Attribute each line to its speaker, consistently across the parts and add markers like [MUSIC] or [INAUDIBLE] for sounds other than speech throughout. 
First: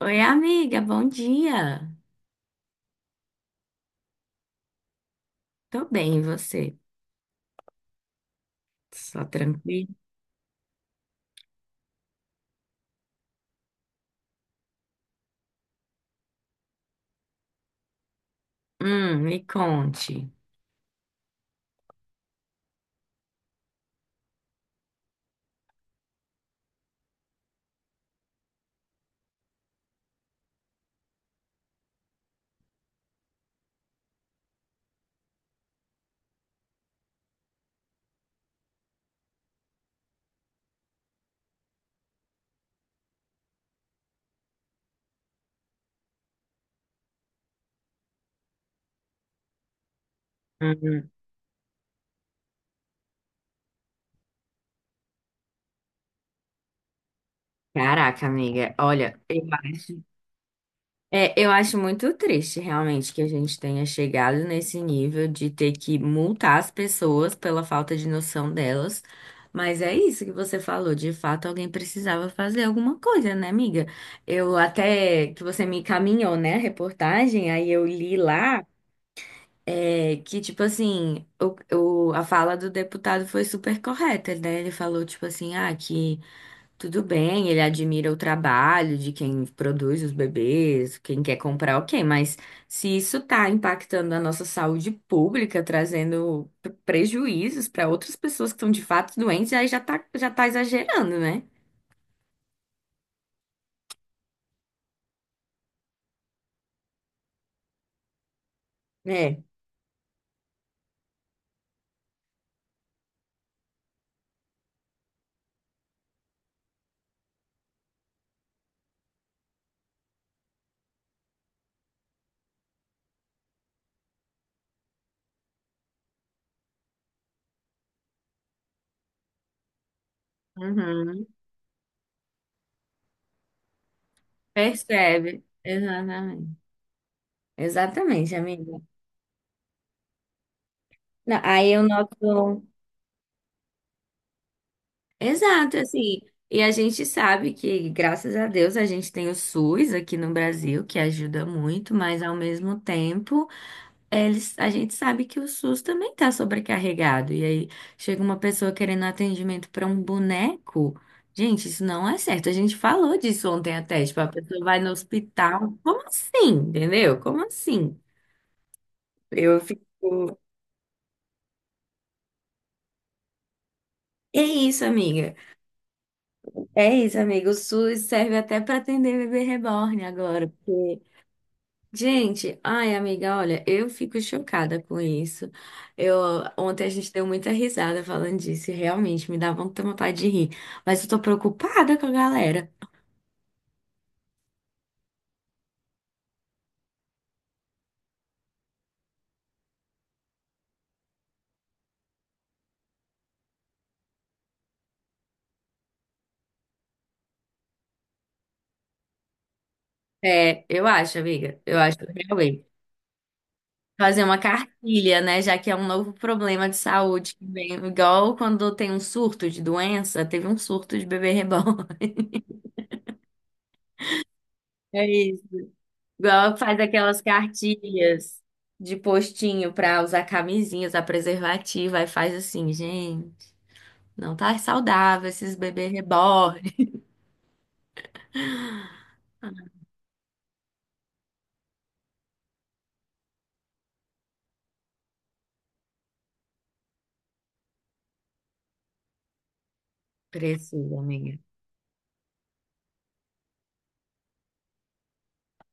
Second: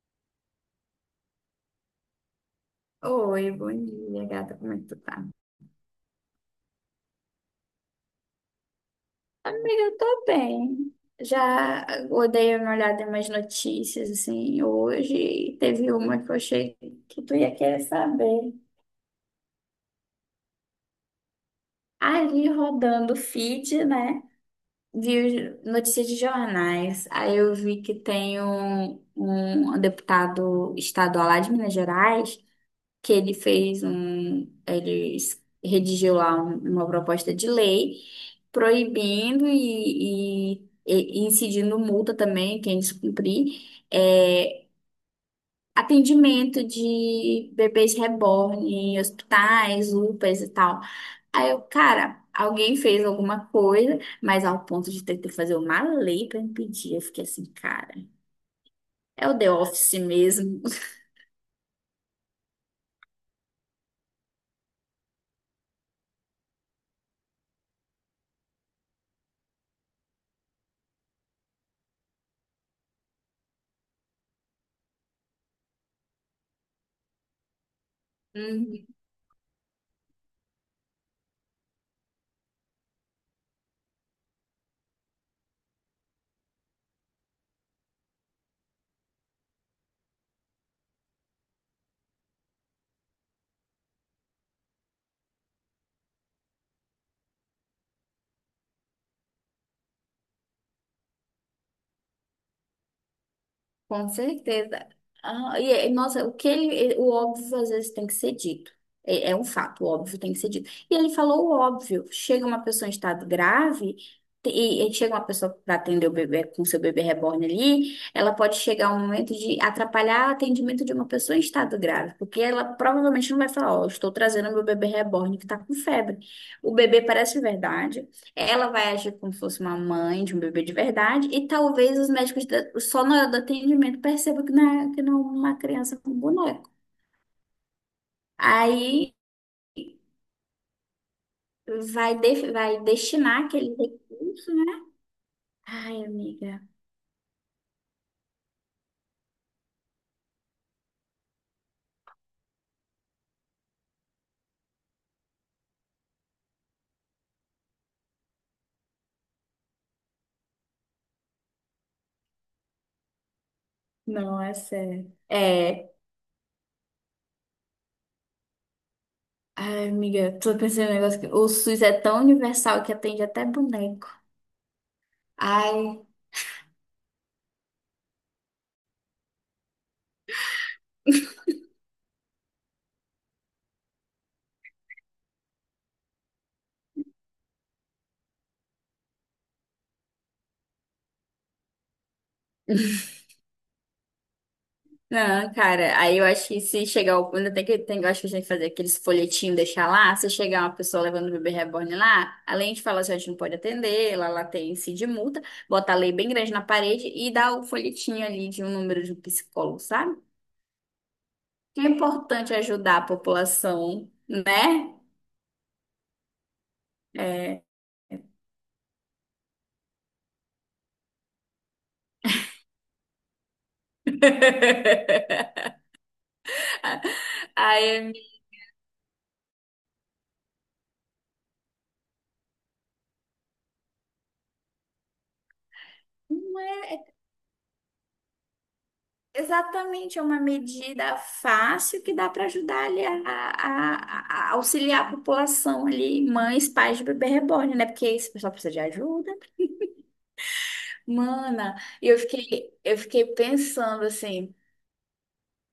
Speaker 1: Oi, amiga, bom dia.
Speaker 2: Oi, bom dia, gata. Como é que tu tá?
Speaker 1: Tô bem, e você? Só
Speaker 2: Amiga,
Speaker 1: tranquilo?
Speaker 2: eu tô bem. Já eu dei uma olhada em umas notícias assim hoje e teve uma que eu achei que tu ia querer saber.
Speaker 1: Me conte.
Speaker 2: Ali rodando o feed, né? Vi notícias de jornais. Aí eu vi que tem um deputado estadual lá de Minas Gerais que ele fez um, ele es- redigiu lá uma proposta de lei proibindo e incidindo multa também, quem descumprir, é, atendimento de bebês reborn em hospitais, UPAs e tal.
Speaker 1: Hum.
Speaker 2: Aí eu, cara, alguém fez alguma coisa, mas ao ponto de ter que fazer uma lei para impedir, eu fiquei assim, cara,
Speaker 1: Caraca, amiga, olha,
Speaker 2: é o
Speaker 1: eu
Speaker 2: The Office
Speaker 1: acho,
Speaker 2: mesmo.
Speaker 1: é, eu acho muito triste realmente que a gente tenha chegado nesse nível de ter que multar as pessoas pela falta de noção delas. Mas é isso que você falou, de fato alguém precisava fazer alguma coisa, né, amiga? Eu até que você me encaminhou, né, a reportagem, aí eu li lá.
Speaker 2: [LAUGHS]
Speaker 1: É que, tipo assim, a fala do deputado foi super correta, né? Ele falou, tipo assim, ah, que tudo bem, ele admira o trabalho de quem produz os bebês, quem quer comprar, ok, mas se isso tá impactando a nossa saúde pública, trazendo prejuízos para outras pessoas que estão de fato doentes, aí já tá exagerando, né?
Speaker 2: Com certeza. Ah, nossa, o óbvio às vezes tem que ser dito. É, é
Speaker 1: É.
Speaker 2: um fato, o óbvio tem que ser dito. E ele falou o óbvio. Chega uma pessoa em estado grave, e chega uma pessoa para atender o bebê com seu bebê reborn ali, ela pode chegar um momento de atrapalhar o atendimento de uma pessoa em estado grave, porque ela provavelmente não vai falar, ó, estou trazendo meu bebê reborn que está com febre. O bebê parece verdade. Ela vai agir como se fosse uma mãe de um bebê de
Speaker 1: Uhum.
Speaker 2: verdade, e talvez os médicos só na hora do atendimento percebam que não é
Speaker 1: Percebe.
Speaker 2: uma criança com
Speaker 1: Exatamente.
Speaker 2: boneco.
Speaker 1: Exatamente, amiga.
Speaker 2: Aí
Speaker 1: Não, aí eu
Speaker 2: vai, de-
Speaker 1: noto.
Speaker 2: vai destinar aquele recurso, né?
Speaker 1: Exato,
Speaker 2: Ai,
Speaker 1: assim. E
Speaker 2: amiga.
Speaker 1: a gente sabe que, graças a Deus, a gente tem o SUS aqui no Brasil, que ajuda muito, mas ao mesmo tempo, eles, a gente sabe que o SUS também está sobrecarregado. E aí chega uma pessoa querendo atendimento para um boneco. Gente, isso não é certo. A gente falou disso ontem até, tipo, a
Speaker 2: Não, é
Speaker 1: pessoa vai no
Speaker 2: sério.
Speaker 1: hospital.
Speaker 2: É.
Speaker 1: Como assim? Entendeu? Como assim? Eu fico.
Speaker 2: Ai, amiga, tô pensando em um negócio que o SUS é tão universal que atende até boneco.
Speaker 1: É isso, amiga.
Speaker 2: Ai.
Speaker 1: É isso, amigo. O SUS serve até para atender bebê reborn agora. Gente, ai, amiga, olha, eu fico chocada com isso. Eu, ontem a gente deu muita risada falando disso, e realmente me dá muita vontade de rir. Mas eu tô preocupada com a galera.
Speaker 2: Não, cara, aí eu acho que se chegar o. Ainda eu acho que a gente tem que fazer aqueles folhetinhos, deixar lá. Se chegar uma pessoa levando o bebê reborn lá, além de falar assim, a gente não pode atender, lá tem índice de multa, bota a lei bem grande na parede e dá o folhetinho ali de um número de um psicólogo, sabe?
Speaker 1: É, eu acho, amiga, eu
Speaker 2: Que é
Speaker 1: acho
Speaker 2: importante
Speaker 1: realmente.
Speaker 2: ajudar a população,
Speaker 1: Fazer uma
Speaker 2: né?
Speaker 1: cartilha, né? Já que é um novo problema de saúde que
Speaker 2: É.
Speaker 1: vem, igual quando tem um surto de doença, teve um surto de bebê reborn. [LAUGHS] É isso.
Speaker 2: [LAUGHS]
Speaker 1: Igual faz aquelas
Speaker 2: Aí,
Speaker 1: cartilhas de postinho pra usar camisinhas, a preservativa, e faz assim, gente. Não tá saudável esses bebês reborn.
Speaker 2: exatamente, é uma medida fácil que dá para ajudar ali a auxiliar a população ali, mães, pais de bebê reborn, né? Porque esse pessoal precisa de ajuda.
Speaker 1: Precisa, amiga.
Speaker 2: Mana, e eu fiquei pensando assim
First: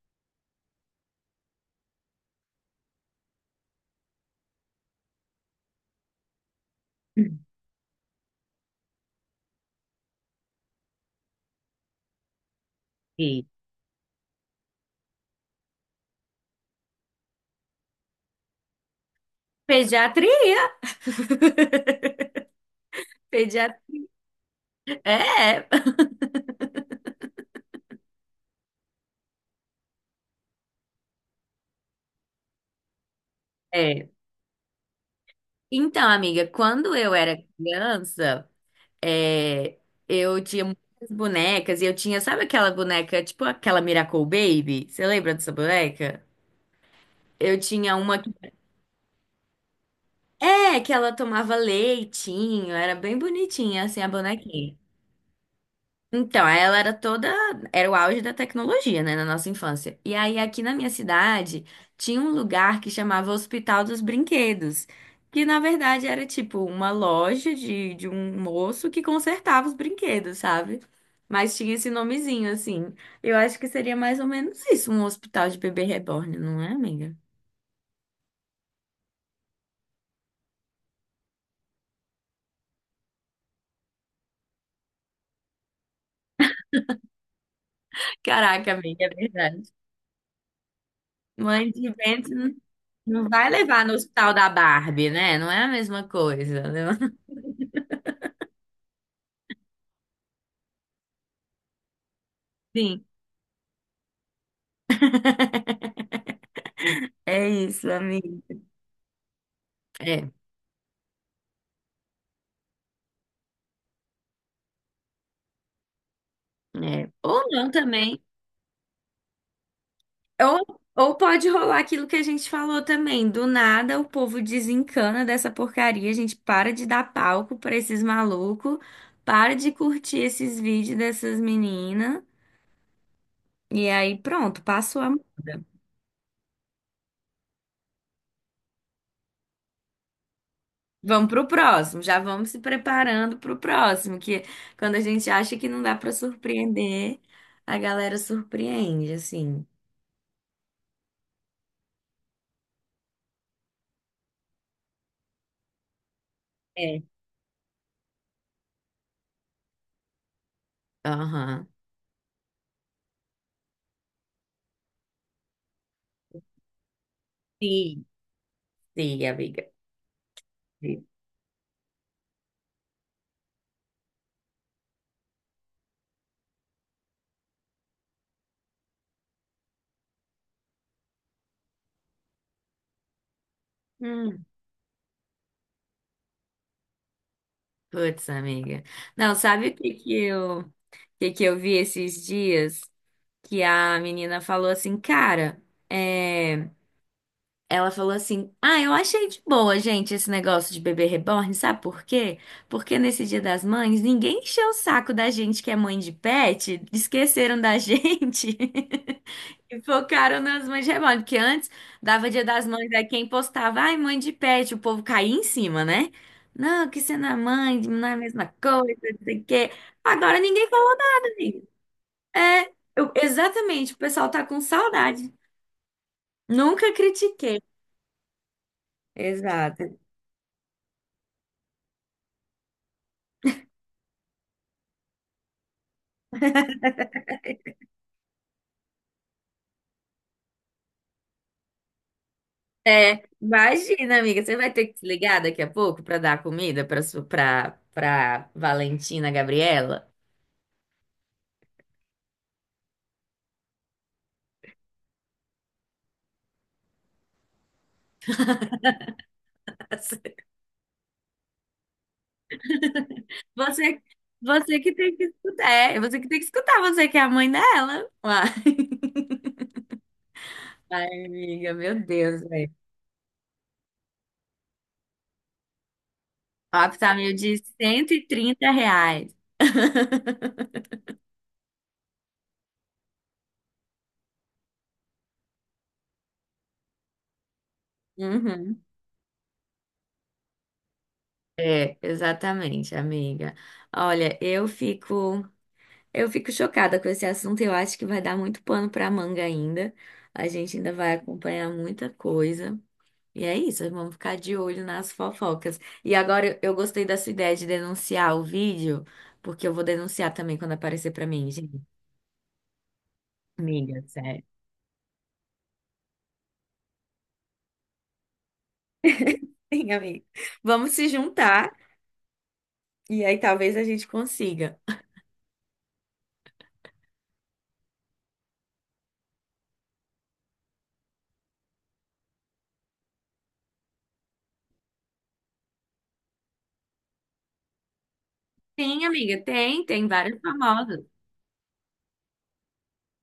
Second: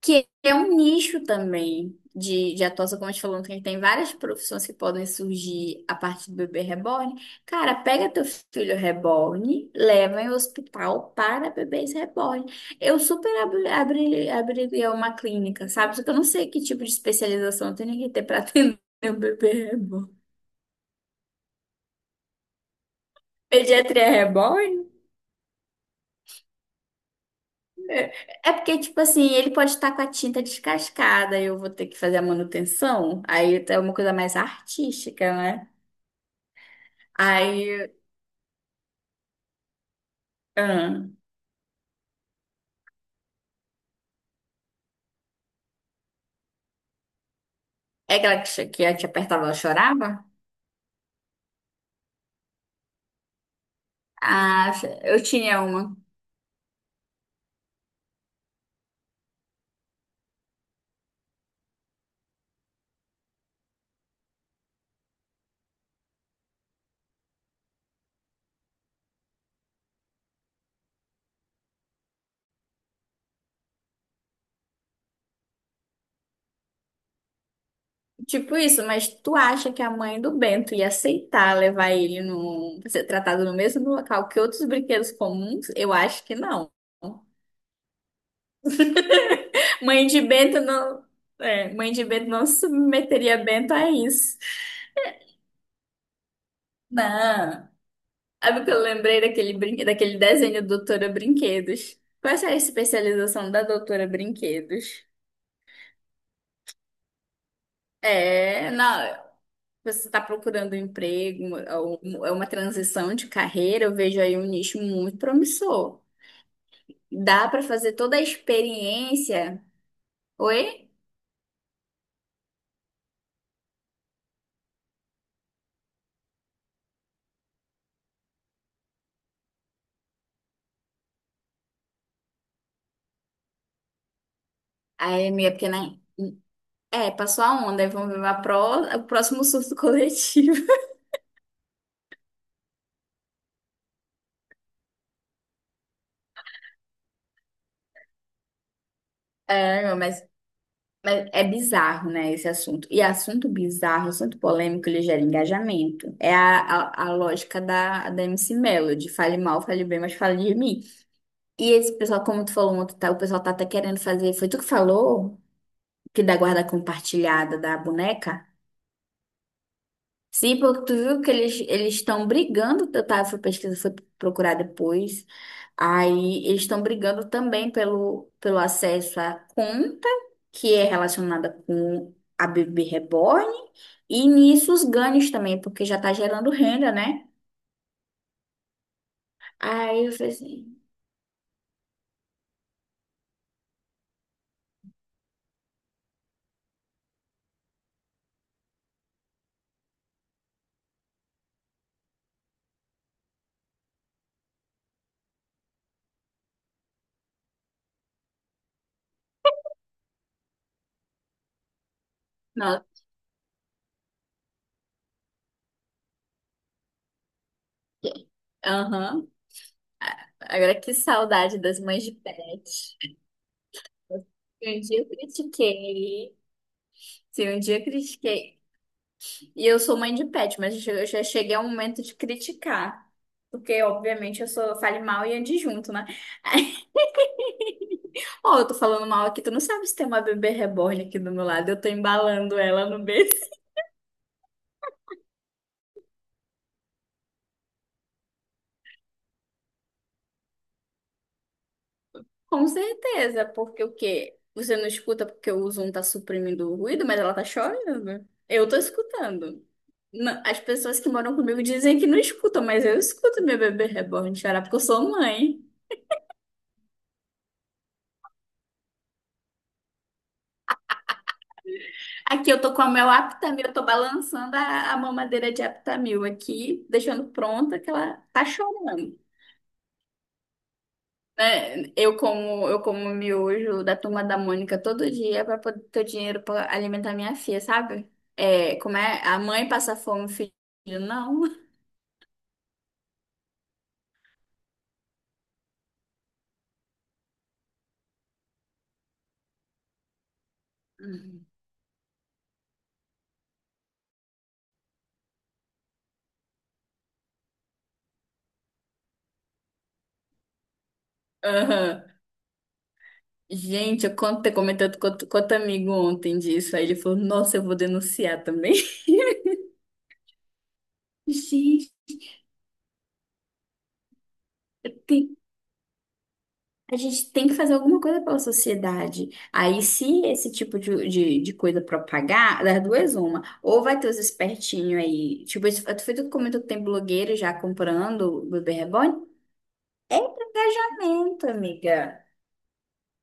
Speaker 2: que é um nicho também de atuação, como a gente falou, que tem várias profissões que podem surgir a partir do bebê reborn. Cara, pega teu filho reborn, leva em hospital para bebês reborn. Eu super
Speaker 1: E
Speaker 2: abriria uma clínica, sabe? Só que eu não sei que tipo de especialização eu tenho que ter para [LAUGHS] atender um bebê reborn.
Speaker 1: pediatria. [LAUGHS] Pediatria.
Speaker 2: Pediatria é reborn?
Speaker 1: É,
Speaker 2: É é porque, tipo assim, ele pode estar com a tinta descascada, eu vou ter que fazer a manutenção. Aí é uma
Speaker 1: é.
Speaker 2: coisa mais artística, né?
Speaker 1: Então, amiga, quando eu era
Speaker 2: Aí,
Speaker 1: criança, é, eu tinha
Speaker 2: ah,
Speaker 1: muitas bonecas e eu tinha, sabe aquela boneca, tipo aquela Miracle Baby? Você lembra dessa boneca? Eu tinha
Speaker 2: é
Speaker 1: uma que,
Speaker 2: aquela que a te apertava, ela chorava?
Speaker 1: que ela tomava leitinho, era bem bonitinha assim a
Speaker 2: Ah,
Speaker 1: bonequinha.
Speaker 2: eu tinha uma.
Speaker 1: Então, aí ela era toda, era o auge da tecnologia, né, na nossa infância. E aí aqui na minha cidade tinha um lugar que chamava Hospital dos Brinquedos, que na verdade era tipo uma loja de um moço que consertava os brinquedos, sabe? Mas tinha esse nomezinho assim. Eu acho que seria mais ou menos isso, um hospital de bebê reborn, não é, amiga?
Speaker 2: Tipo isso, mas tu acha que a mãe do Bento ia aceitar levar ele pra ser tratado no mesmo local que outros brinquedos comuns? Eu acho que não.
Speaker 1: Caraca, amiga, é verdade.
Speaker 2: [LAUGHS] Mãe de Bento não,
Speaker 1: Mãe de
Speaker 2: Mãe de Bento
Speaker 1: vento
Speaker 2: não
Speaker 1: não
Speaker 2: submeteria
Speaker 1: vai
Speaker 2: Bento
Speaker 1: levar
Speaker 2: a
Speaker 1: no hospital
Speaker 2: isso.
Speaker 1: da Barbie, né? Não é a mesma coisa, né?
Speaker 2: Não. Sabe o que eu lembrei daquele desenho Doutora Brinquedos? Qual é a
Speaker 1: [LAUGHS]
Speaker 2: especialização da Doutora Brinquedos?
Speaker 1: É isso, amigo.
Speaker 2: É, não. Você está
Speaker 1: É,
Speaker 2: procurando um emprego, é uma transição de carreira, eu vejo aí um nicho muito promissor.
Speaker 1: é. Ou
Speaker 2: Dá para
Speaker 1: não
Speaker 2: fazer toda
Speaker 1: também.
Speaker 2: a experiência.
Speaker 1: Ou,
Speaker 2: Oi?
Speaker 1: ou pode rolar aquilo que a gente falou também. Do nada o povo desencana dessa porcaria, a gente para de dar palco pra esses malucos, para de curtir esses vídeos dessas meninas. E aí pronto, passou a
Speaker 2: Aí, minha
Speaker 1: moda.
Speaker 2: pequena. É, passou a onda, aí vamos ver o próximo surto coletivo. [LAUGHS]
Speaker 1: Vamos pro próximo, já vamos se preparando pro próximo, que quando a gente acha que não dá pra surpreender, a galera surpreende, assim.
Speaker 2: É, não, mas é bizarro, né, esse assunto. E assunto bizarro, assunto polêmico, ele gera engajamento. É a,
Speaker 1: É.
Speaker 2: a, a lógica da MC Melody. Fale mal, fale bem, mas fale de mim.
Speaker 1: Aham.
Speaker 2: E esse pessoal, como tu falou ontem, tá, o pessoal tá até querendo fazer. Foi tu que falou? Que da guarda compartilhada da
Speaker 1: Sim,
Speaker 2: boneca.
Speaker 1: sim, amiga.
Speaker 2: Sim, porque tu viu que eles estão brigando, eu tava fui pesquisa fui procurar depois. Aí eles estão brigando também pelo acesso à conta, que é relacionada com a bebê reborn, e
Speaker 1: Hum,
Speaker 2: nisso os ganhos também, porque já tá gerando renda, né?
Speaker 1: putz, amiga. Não, sabe o que
Speaker 2: Aí eu
Speaker 1: que
Speaker 2: falei
Speaker 1: eu, o
Speaker 2: assim,
Speaker 1: que que eu vi esses dias? Que a menina falou assim, cara, é, Ela falou assim: Ah, eu achei de boa, gente, esse negócio de bebê reborn, sabe por quê? Porque nesse Dia das Mães, ninguém encheu o saco da gente que é mãe de pet, esqueceram da gente [LAUGHS] e focaram nas mães de reborn. Porque antes dava Dia das
Speaker 2: não,
Speaker 1: Mães, aí quem postava, ai, mãe de pet, o povo caía em cima, né? Não, que você não é mãe, não é a mesma coisa, não
Speaker 2: aham.
Speaker 1: sei o quê. Agora ninguém
Speaker 2: Agora que
Speaker 1: falou nada,
Speaker 2: saudade
Speaker 1: gente.
Speaker 2: das mães de
Speaker 1: É,
Speaker 2: pet.
Speaker 1: eu- exatamente, o pessoal tá com
Speaker 2: Se um dia eu
Speaker 1: saudade.
Speaker 2: critiquei,
Speaker 1: Nunca
Speaker 2: se
Speaker 1: critiquei.
Speaker 2: um dia eu critiquei e eu
Speaker 1: Exato.
Speaker 2: sou mãe de pet, mas eu já cheguei ao momento de criticar. Porque, obviamente, eu sou fale mal e adjunto, né? [LAUGHS] Ó, eu tô falando mal aqui, tu não sabe se tem uma bebê reborn aqui do meu lado, eu tô embalando ela no
Speaker 1: É,
Speaker 2: berço.
Speaker 1: imagina, amiga, você vai ter que se ligar daqui a pouco para dar comida para Valentina Gabriela.
Speaker 2: [LAUGHS] Com certeza, porque o quê? Você não escuta porque o Zoom tá suprimindo o ruído, mas ela tá chorando. Eu tô escutando. Não,
Speaker 1: [LAUGHS]
Speaker 2: as pessoas que moram comigo dizem que não escutam, mas eu escuto minha bebê
Speaker 1: Você
Speaker 2: reborn chorar porque
Speaker 1: você
Speaker 2: eu
Speaker 1: que
Speaker 2: sou
Speaker 1: tem que
Speaker 2: mãe.
Speaker 1: escutar, é, você que tem que escutar, você que é a mãe dela. Uai. [LAUGHS] Ai, amiga, meu Deus,
Speaker 2: Aqui eu
Speaker 1: velho.
Speaker 2: tô com o meu Aptamil, eu tô balançando a mamadeira de Aptamil
Speaker 1: O
Speaker 2: aqui, deixando
Speaker 1: Optamil de
Speaker 2: pronta que
Speaker 1: cento
Speaker 2: ela
Speaker 1: e
Speaker 2: tá
Speaker 1: trinta
Speaker 2: chorando.
Speaker 1: reais. [LAUGHS]
Speaker 2: Né? Eu como miojo da Turma da Mônica todo dia pra poder ter o dinheiro pra alimentar minha filha, sabe? É,
Speaker 1: Uhum.
Speaker 2: como é? A mãe passa fome, o filho não.
Speaker 1: É, exatamente, amiga. Olha, eu fico. Eu fico chocada com esse assunto. Eu acho que vai dar muito pano para manga ainda. A gente ainda vai
Speaker 2: Uhum.
Speaker 1: acompanhar muita coisa. E é isso, vamos ficar de olho nas fofocas. E agora eu gostei da sua ideia de denunciar o vídeo, porque eu vou denunciar também quando aparecer para mim, gente.
Speaker 2: Aham.
Speaker 1: Amiga,
Speaker 2: Gente, eu
Speaker 1: sério.
Speaker 2: comentei com outro amigo ontem disso, aí ele falou, nossa, eu vou denunciar também. [LAUGHS]
Speaker 1: Sim, amiga. Vamos se juntar
Speaker 2: Gente,
Speaker 1: e aí talvez a gente consiga.
Speaker 2: tem a gente tem que fazer alguma coisa pela sociedade. Aí, se esse tipo de coisa propagar, das duas, uma. Ou vai ter os espertinhos aí. Tipo, isso- tu foi tu que comentou que tem blogueiro já comprando o bebê
Speaker 1: Sim,
Speaker 2: reborn?
Speaker 1: amiga, tem, vários famosos.
Speaker 2: Lamento, amiga.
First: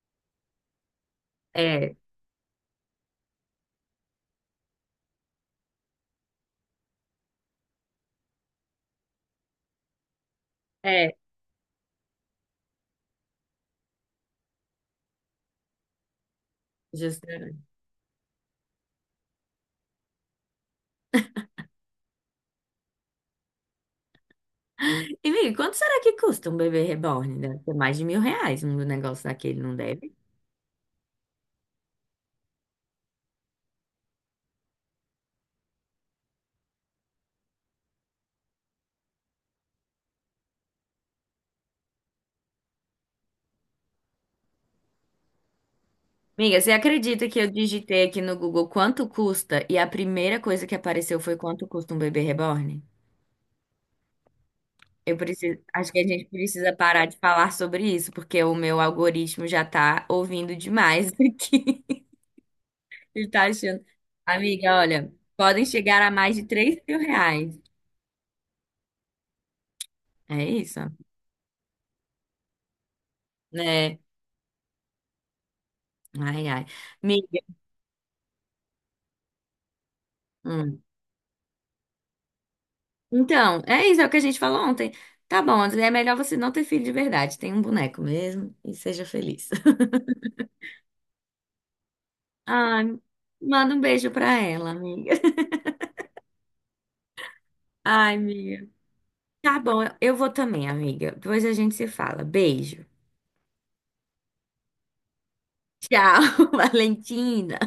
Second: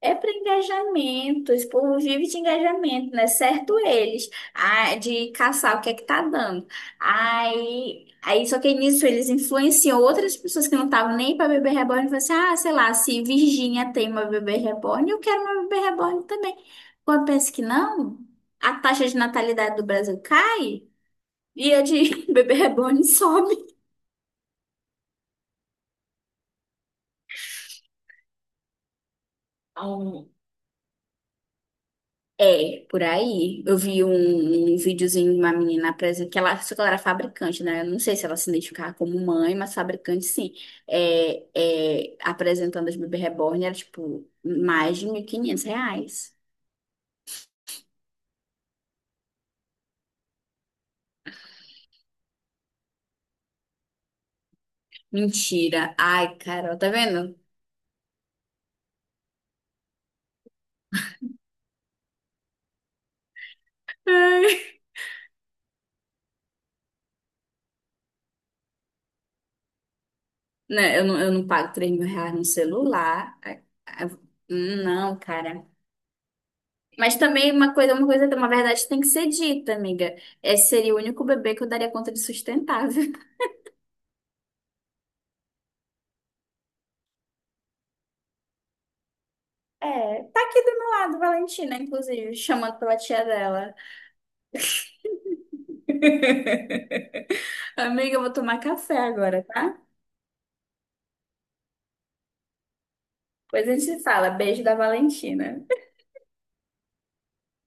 Speaker 2: É para engajamento, esse
Speaker 1: É,
Speaker 2: povo vive de engajamento, né? Certo eles, ah, de caçar o que é que tá dando. Aí, só que nisso eles influenciam outras pessoas que não
Speaker 1: é,
Speaker 2: estavam nem para bebê reborn e falam assim, ah, sei lá, se Virgínia tem uma bebê reborn, eu quero uma bebê reborn também. Quando pensa que
Speaker 1: justamente.
Speaker 2: não, a taxa de natalidade do Brasil cai e a de [LAUGHS] bebê reborn sobe.
Speaker 1: E, amiga, quanto será que custa um bebê reborn? Deve ser mais de R$ 1.000 um negócio daquele, não deve?
Speaker 2: É, por aí. Eu vi um videozinho de uma menina apresentando, só que ela era fabricante, né? Eu não sei se ela se identificava como mãe, mas fabricante sim. É, apresentando as bebê reborn, era tipo mais de 1.500 reais.
Speaker 1: Amiga, você acredita que eu digitei aqui no Google quanto custa e a primeira coisa que apareceu foi quanto custa um bebê reborn? Eu preciso, acho
Speaker 2: Mentira.
Speaker 1: que a gente
Speaker 2: Ai,
Speaker 1: precisa
Speaker 2: Carol, tá
Speaker 1: parar de
Speaker 2: vendo?
Speaker 1: falar sobre isso, porque o meu algoritmo já tá ouvindo demais [LAUGHS] aqui. Ele tá achando.
Speaker 2: [LAUGHS]
Speaker 1: Amiga,
Speaker 2: Ai.
Speaker 1: olha, podem chegar a mais de R$ 3.000. É isso,
Speaker 2: Né, eu não pago 3 mil reais no celular. Ai,
Speaker 1: né?
Speaker 2: ai, não, cara.
Speaker 1: Ai, ai.
Speaker 2: Mas
Speaker 1: Amiga,
Speaker 2: também uma verdade tem que ser dita, amiga. Esse
Speaker 1: hum.
Speaker 2: seria o único bebê que eu daria conta de sustentar.
Speaker 1: Então, é isso, é o que a gente falou ontem. Tá bom, André, é melhor você não ter filho de verdade. Tem um boneco mesmo e seja feliz. [LAUGHS]
Speaker 2: É, tá aqui do meu lado, Valentina, inclusive, chamando
Speaker 1: Ai,
Speaker 2: pela tia dela.
Speaker 1: manda um beijo pra ela, amiga. [LAUGHS] Ai,
Speaker 2: Amiga, eu vou tomar
Speaker 1: amiga.
Speaker 2: café agora,
Speaker 1: Tá
Speaker 2: tá?
Speaker 1: bom, eu vou também, amiga. Depois a gente se fala. Beijo.
Speaker 2: Depois a gente se fala. Beijo da Valentina.
Speaker 1: Tchau, [LAUGHS] Valentina.